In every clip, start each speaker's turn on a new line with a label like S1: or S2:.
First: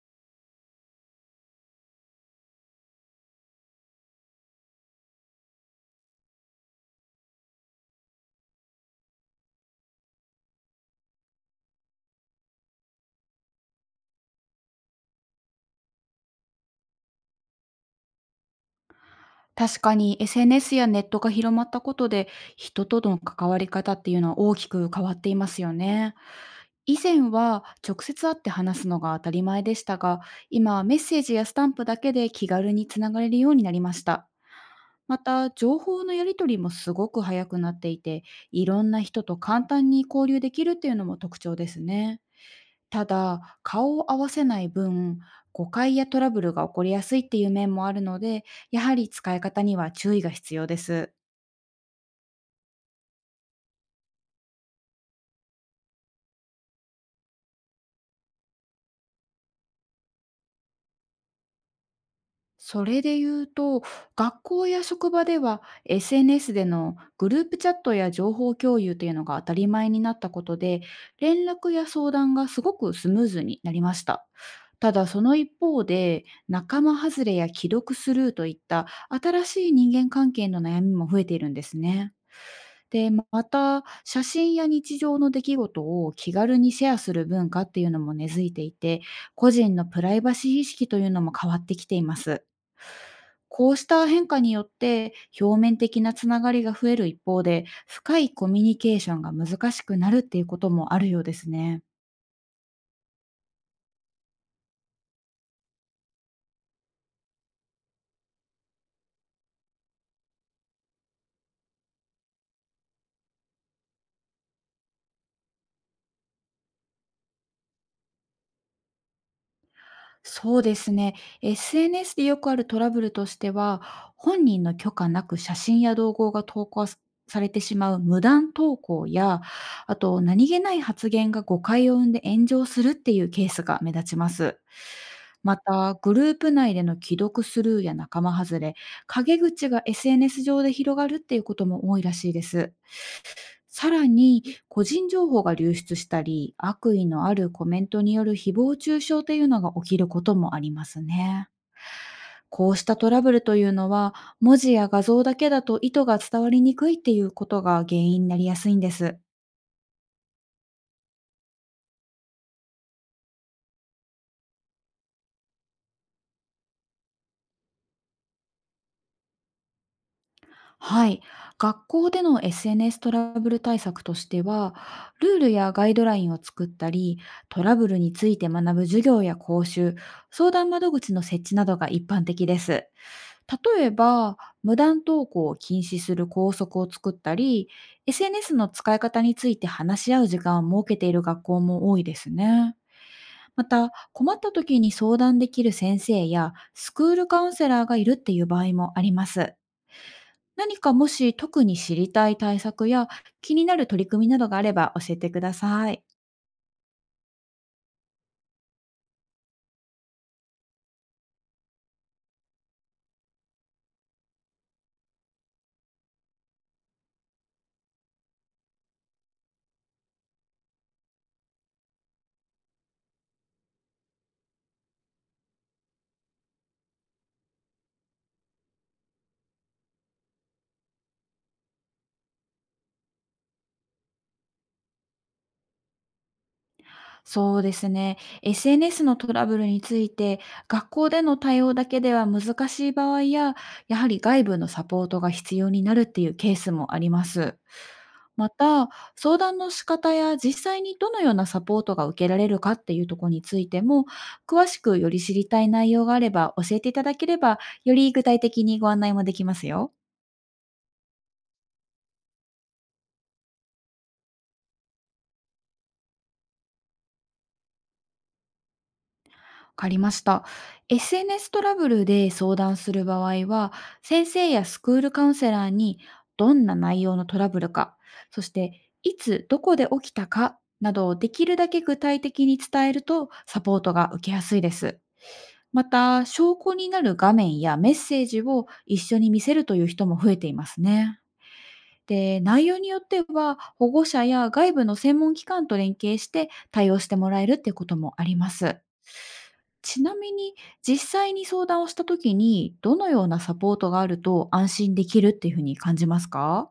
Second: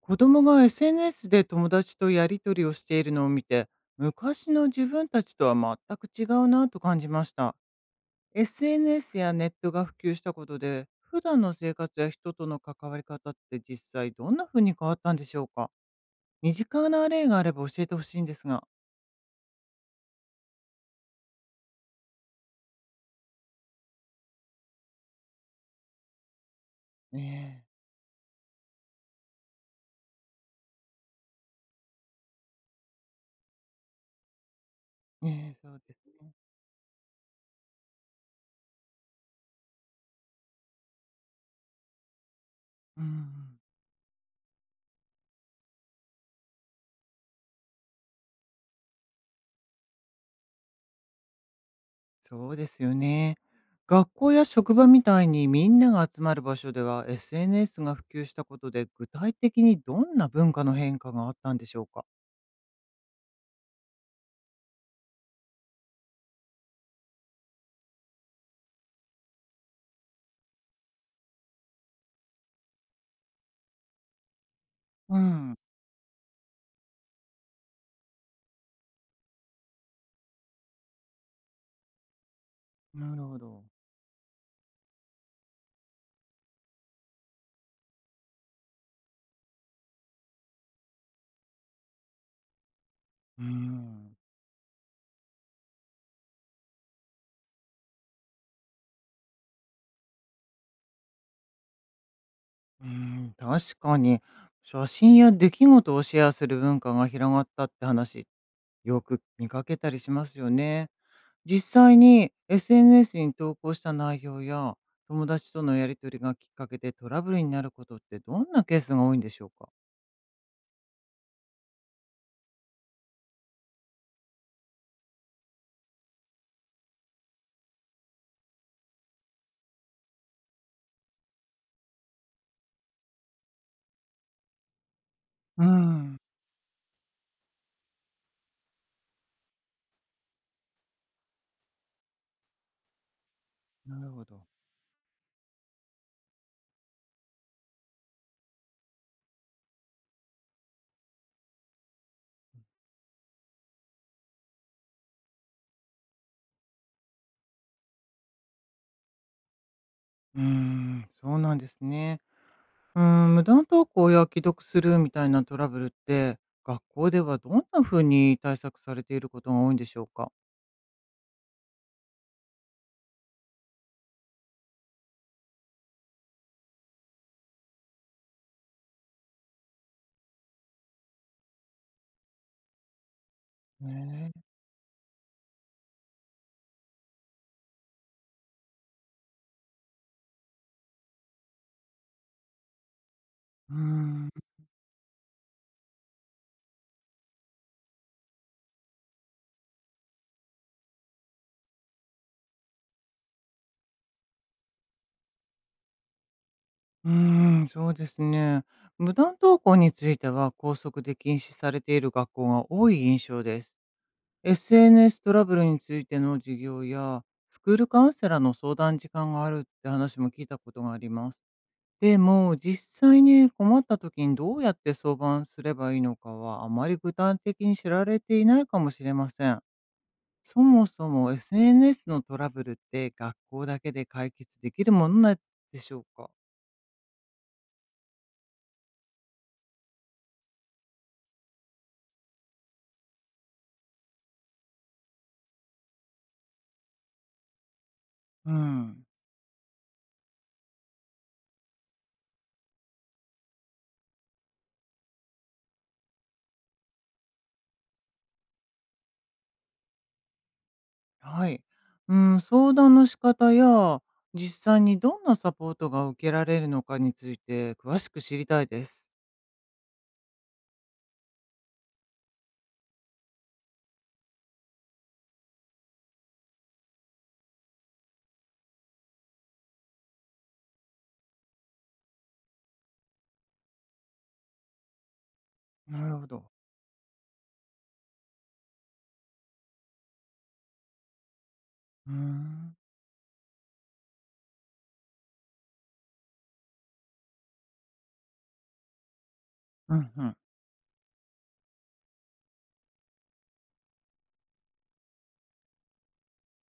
S1: 子供が SNS で友達とやり取りをしているのを見て、昔の自分たちとは全く違うなと感じました。SNS やネットが普及したことで、普段の生活や人との関わり方って実際どんな風に変わったんでしょうか？身近な例があれば教えてほしいんですが。
S2: 確かに SNS やネットが広まったことで人との関わり方っていうのは大きく変わっていますよね。以前
S1: ね
S2: は直接会って話すのが当たり前でしたが、今はメッセージやスタンプだけで気軽につながれるようになりました。ま
S1: え、
S2: た、
S1: ねえ、そ
S2: 情
S1: うで
S2: 報
S1: す
S2: のや
S1: ね。
S2: り取りもすごく早くなっていて、いろんな人と簡単に交流できるっていうのも特徴ですね。
S1: う
S2: た
S1: ん。
S2: だ、顔を合わせない分、誤解やトラブルが起こりやすいっていう面もあるので、やはり使い方には注意が必要です。
S1: そうですよね。学校や職場みたいにみんなが集まる場所では SNS が普及したことで具体的にどんな文化の変化があったんでしょうか？
S2: それで言うと、学校や職場では SNS でのグループチャットや情報共有というのが当たり前になったことで、連絡や相談がすごくスムーズになりました。ただ
S1: う
S2: その一
S1: ん、
S2: 方で、仲間外れや既読スルーといった新しい人間関係の悩みも増えているんですね。で、
S1: なるほ
S2: ま
S1: ど。
S2: た、写真や日常の出来事を気軽にシェアする文化っていうのも根付いていて、個人のプライバシー意識というのも変わってきています。
S1: う
S2: こうした
S1: ん。
S2: 変化によって、表面的なつながりが増える一方で、深いコミュニケーションが難しくなるっていうこともあるようですね。
S1: うん、確かに写真や出来事をシェアする文化が広がったって話、よく見かけたりしますよね。実際に SNS に投稿した内容や友達とのやり取りがきっかけでトラブルになることってどんなケースが多いんでしょうか？
S2: そうですね。SNS でよくあるトラブルとしては、本人の許可なく写真や動画が投稿されてしまう無断投稿や、あと何気ない発言が誤解を生んで炎上するっていうケースが目立ちます。ま
S1: うー
S2: た、グ
S1: ん、
S2: ループ内での既読スルーや仲間外れ、陰口が SNS 上で広がるっていうことも多いらしいです。さ
S1: な
S2: ら
S1: るほど。
S2: に、個人情報が流出したり、悪意のあるコメントによる誹謗中傷というのが起きることもありますね。こうしたトラブルというのは、文字や画像だけだと意図が伝わりにくいっていうことが原因になりやすいんです。
S1: うーん、そうなんですね。うーん、無断投稿や既読するみたいなトラブルって、学校ではどんな風に対策されていることが多いんでしょうか？
S2: はい。学校での SNS トラブル対策としては、ルールやガイドラインを作ったり、トラブルについて学ぶ授業や講習、相談窓口の設置などが一般的です。例え
S1: ね
S2: ば、
S1: え。
S2: 無断投稿を禁止する校則を作ったり、SNS の使い方について話し合う時間を設けている学校も多いですね。ま
S1: うー
S2: た、
S1: ん、
S2: 困った時に相談できる先生やスクールカウンセラーがいるっていう場合もあります。何かもし特に知りたい対策や気になる取り組みなどがあれば教えてください。
S1: うーん、そうですね。無断投稿については、校則で禁止されている学校が多い印象です。SNS トラブルについての授業や、スクールカウンセラーの相談時間があるって話も聞いたことがあります。でも、実際に困った時にどうやって相談すればいいのかは、あまり具体的に知られていないかもしれません。そもそも SNS のトラブルって学校だけで解決できるものなんでしょうか？
S2: そうですね。SNS のトラブルについて、学校での対応だけでは難しい場合や、やはり外部のサポートが必要になるっていうケースもあります。ま
S1: う
S2: た、
S1: ん。
S2: 相談の仕方や実際にどのようなサポートが受けられるかっていうところについても、詳しくより知りたい内容があれば教えていただければ、より具体的にご案内もできますよ。
S1: はい。うん、相談の仕方や、実際にどんなサポートが受けられるのかについて詳しく知りたいです。
S2: わかりました。SNS トラブルで相談する場合は、先生やスクールカウンセラーに、どんな内容のトラブルか、そしていつどこで起きたかなどをできるだけ具体的に伝えると、サポートが受けやすいです。ま
S1: なる
S2: た、
S1: ほど。
S2: 証拠になる画面やメッセージを一緒に見せるという人も増えていますね。
S1: うー
S2: で、内
S1: ん。
S2: 容によっては、保護者や外部の専門機関と連携して対応してもらえるっていうこともあります。
S1: う
S2: ち
S1: ん
S2: な
S1: う
S2: み
S1: ん。
S2: に、実際に相談をした時に、どのようなサポートがあると安心できるっていうふうに感じますか？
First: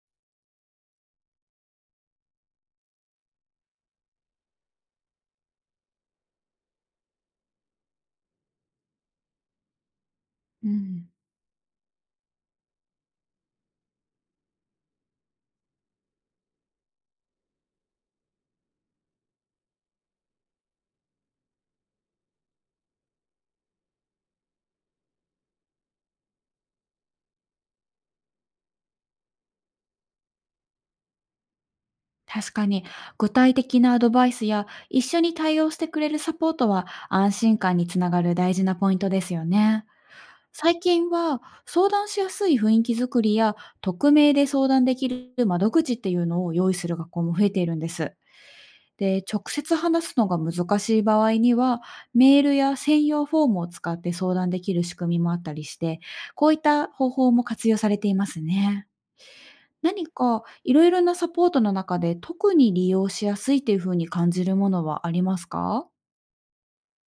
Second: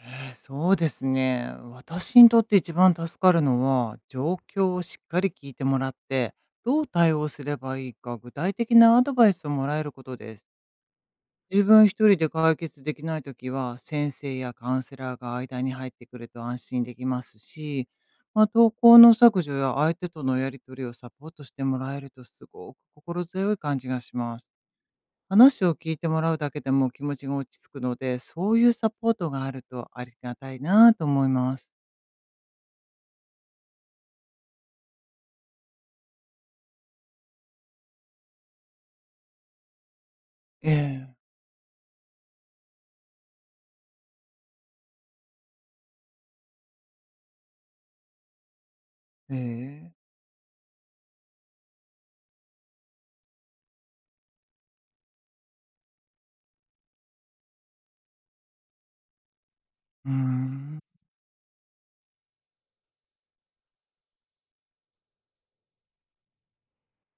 S1: えそうですね。私にとって一番助かるのは、状況をしっかり聞いてもらって、どう対応すればいいか具体的なアドバイスをもらえることです。
S2: うん、
S1: 自分一人で解決できないときは、先生やカウンセラーが間に入ってくると安心できますし、まあ、投稿の削除や相手とのやり取りをサポートしてもらえるとすごく心強い感じがします。話を聞いてもらうだけでも気持ちが落ち着くので、そういうサポートがあるとありがたいなと思います。
S2: 確かに、具体的なアドバイスや一緒に対応してくれるサポートは安心感につながる大事なポイントですよね。
S1: え
S2: 最近
S1: え。
S2: は、相談しやすい雰囲気づくりや、匿名で相談できる窓口っていうのを用意する学校も増えているんです。で、
S1: え
S2: 直接
S1: え。
S2: 話すのが難しい場合には、メールや専用フォームを使って相談できる仕組みもあったりして、こういった方法も活用されていますね。何
S1: うー
S2: かい
S1: ん。
S2: ろいろなサポートの中で、特に利用しやすいっていうふうに感じるものはありますか？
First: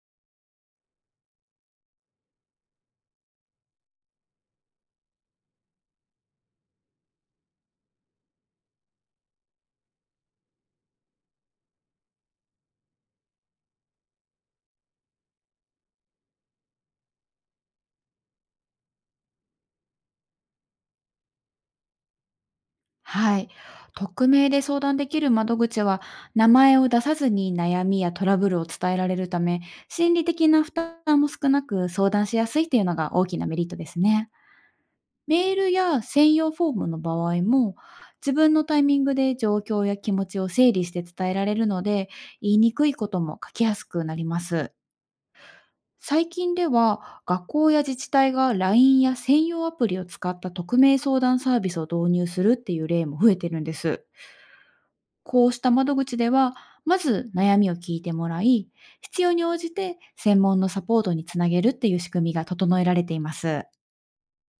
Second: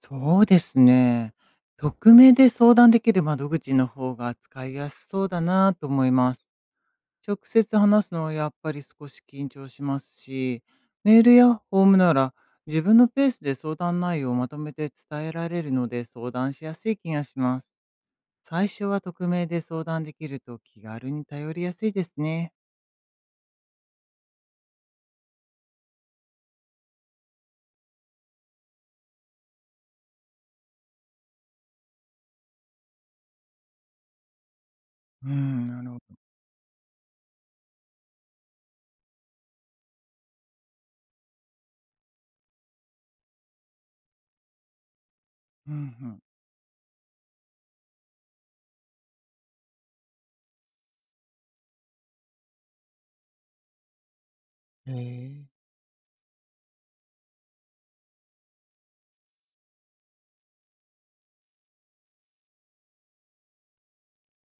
S1: そうですね。匿名で相談できる窓口の方が使いやすそうだなと思います。直接話すのはやっぱり少し緊張しますし、メールやフォームなら自分のペースで相談内容をまとめて伝えられるので相談しやすい気がします。最初は匿名で相談できると気軽に頼りやすいですね。
S2: はい。匿名で相談できる窓口は、名前を出さずに悩みやトラブルを伝えられるため、心理的な負担も少なく相談しやすいというのが大きなメリットですね。
S1: う
S2: メー
S1: ん、
S2: ル
S1: なるほ
S2: や
S1: ど。
S2: 専用フォームの場合も、自分のタイミングで状況や気持ちを整理して伝えられるので、言いにくいことも書きやすくなります。
S1: うん、うん。
S2: 最近では、学校や自治体が LINE や専用アプリを使った匿名相談サービスを導入するっていう例も増えてるんです。
S1: へ
S2: こ
S1: え。
S2: うした窓口では、まず悩みを聞いてもらい、必要に応じて専門のサポートにつなげるっていう仕組みが整えられています。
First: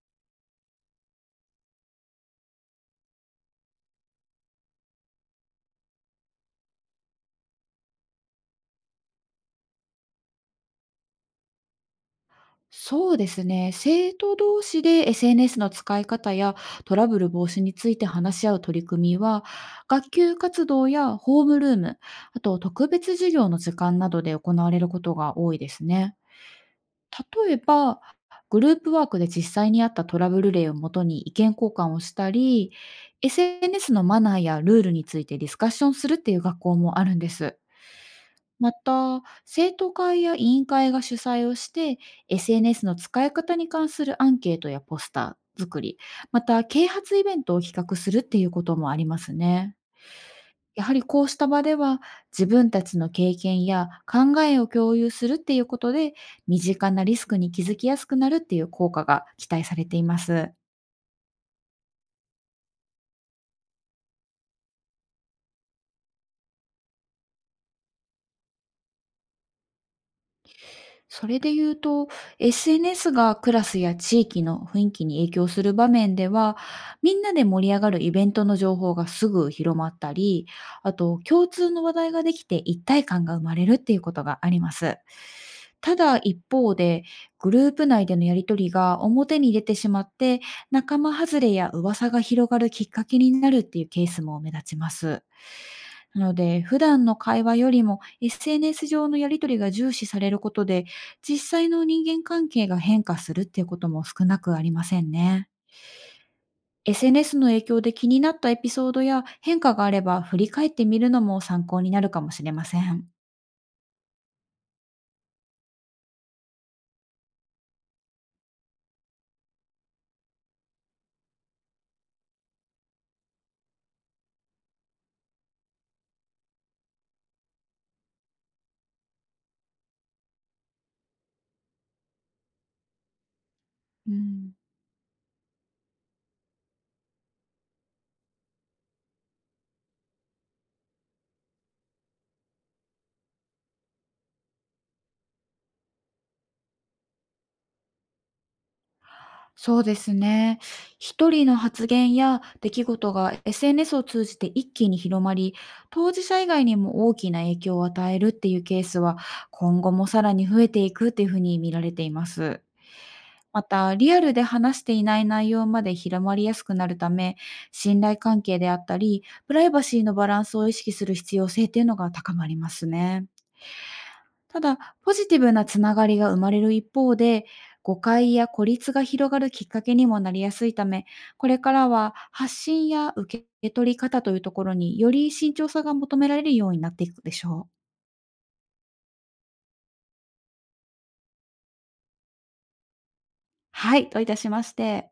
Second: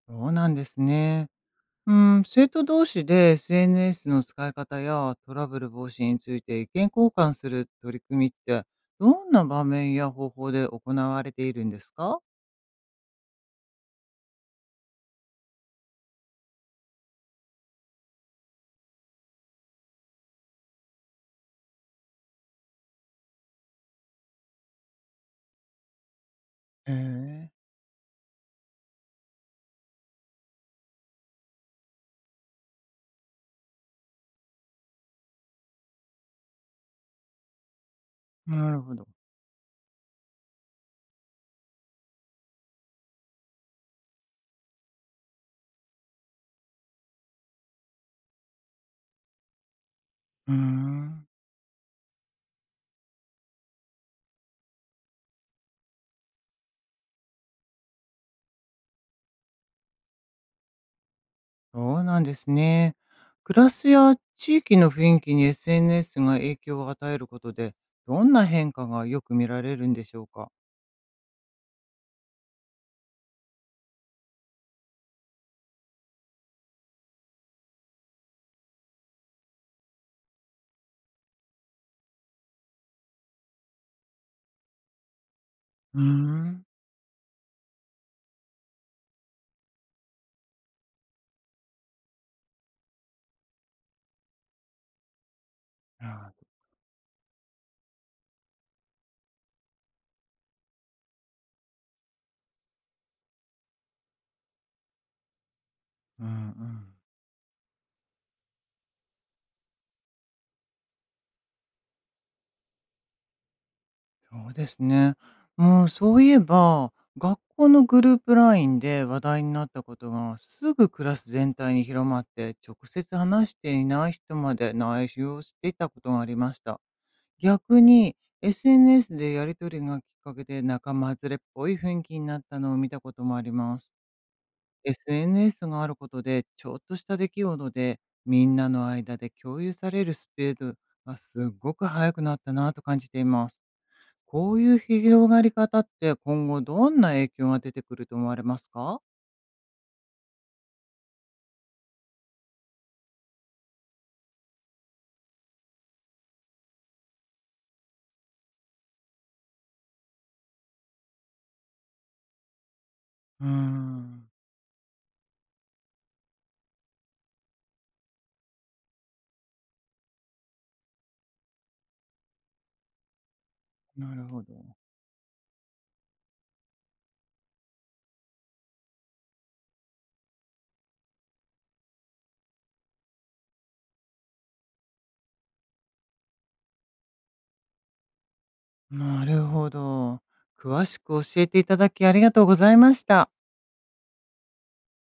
S1: そうなんですね。うん、生徒同士で SNS の使い方やトラブル防止について意見交換する取り組みってどんな場面や方法で行われているんですか？
S2: そうですね。生徒同士で SNS の使い方やトラブル防止について話し合う取り組みは、学級活動やホームルーム、あと特別授業の時間などで行われることが多いですね。
S1: へえ。
S2: 例えば、グループワークで実際にあったトラブル例をもとに意見交換をしたり、SNS のマナーやルールについてディスカッションするっていう学校もあるんです。
S1: な
S2: ま
S1: るほど。
S2: た、生徒会や委員会が主催をして、SNS の使い方に関するアンケートやポスター作り、また、啓発イベントを企画するっていうこともありますね。
S1: うー
S2: やはりこ
S1: ん。
S2: うした場では、自分たちの経験や考えを共有するっていうことで、身近なリスクに気づきやすくなるっていう効果が期待されています。
S1: そうなんですね。暮らしや地域の雰囲気に SNS が影響を与えることで、どんな変化がよく見られるんでしょうか？
S2: それで言うと、SNS がクラスや地域の雰囲気に影響する場面では、みんなで盛り上がるイベントの情報がすぐ広まったり、あと共通の話題ができて一体感が生まれるっていうことがあります。た
S1: うー
S2: だ一
S1: ん。
S2: 方で、グループ内でのやりとりが表に出てしまって、仲間外れや噂が広がるきっかけになるっていうケースも目立ちます。なの
S1: あ
S2: で、普段の会話よりも SNS 上のやり取りが重視されることで、実際の人間関係が変化するっていうことも少なくありませんね。
S1: ーうんうん。
S2: SNS の影響で気になったエピソードや変化があれば、振り返ってみるのも参考になるかもしれません。
S1: そうですね。もうそういえば、学校のグループラインで話題になったことが、すぐクラス全体に広まって、直接話していない人まで内容をしていたことがありました。逆に SNS でやり取りがきっかけで仲間外れっぽい雰囲気になったのを見たこともあります。
S2: うん、
S1: SNS があることで、ちょっとした出来事でみんなの間で共有されるスピードがすごく速くなったなと感じています。こういう広がり方って今後どんな影響が出てくると思われますか？
S2: そうですね。一人の発言や出来事が SNS を通じて一気に広まり、当事者以外にも大きな影響を与えるっていうケースは、今後もさらに増えていくっていうふうに見られています。
S1: うー
S2: また、リア
S1: ん、
S2: ルで話していない内容まで広まりやすくなるため、信頼関係であったり、プライバシーのバランスを意識する必要性っていうのが高まりますね。
S1: なるほど。
S2: ただ、ポジティブなつながりが生まれる一方で、誤解や孤立が広がるきっかけにもなりやすいため、これからは発信や受け取り方というところに、より慎重さが求められるようになっていくでしょう。
S1: なるほど。詳しく教えていただきありがとうございました。
S2: はい、といたしまして。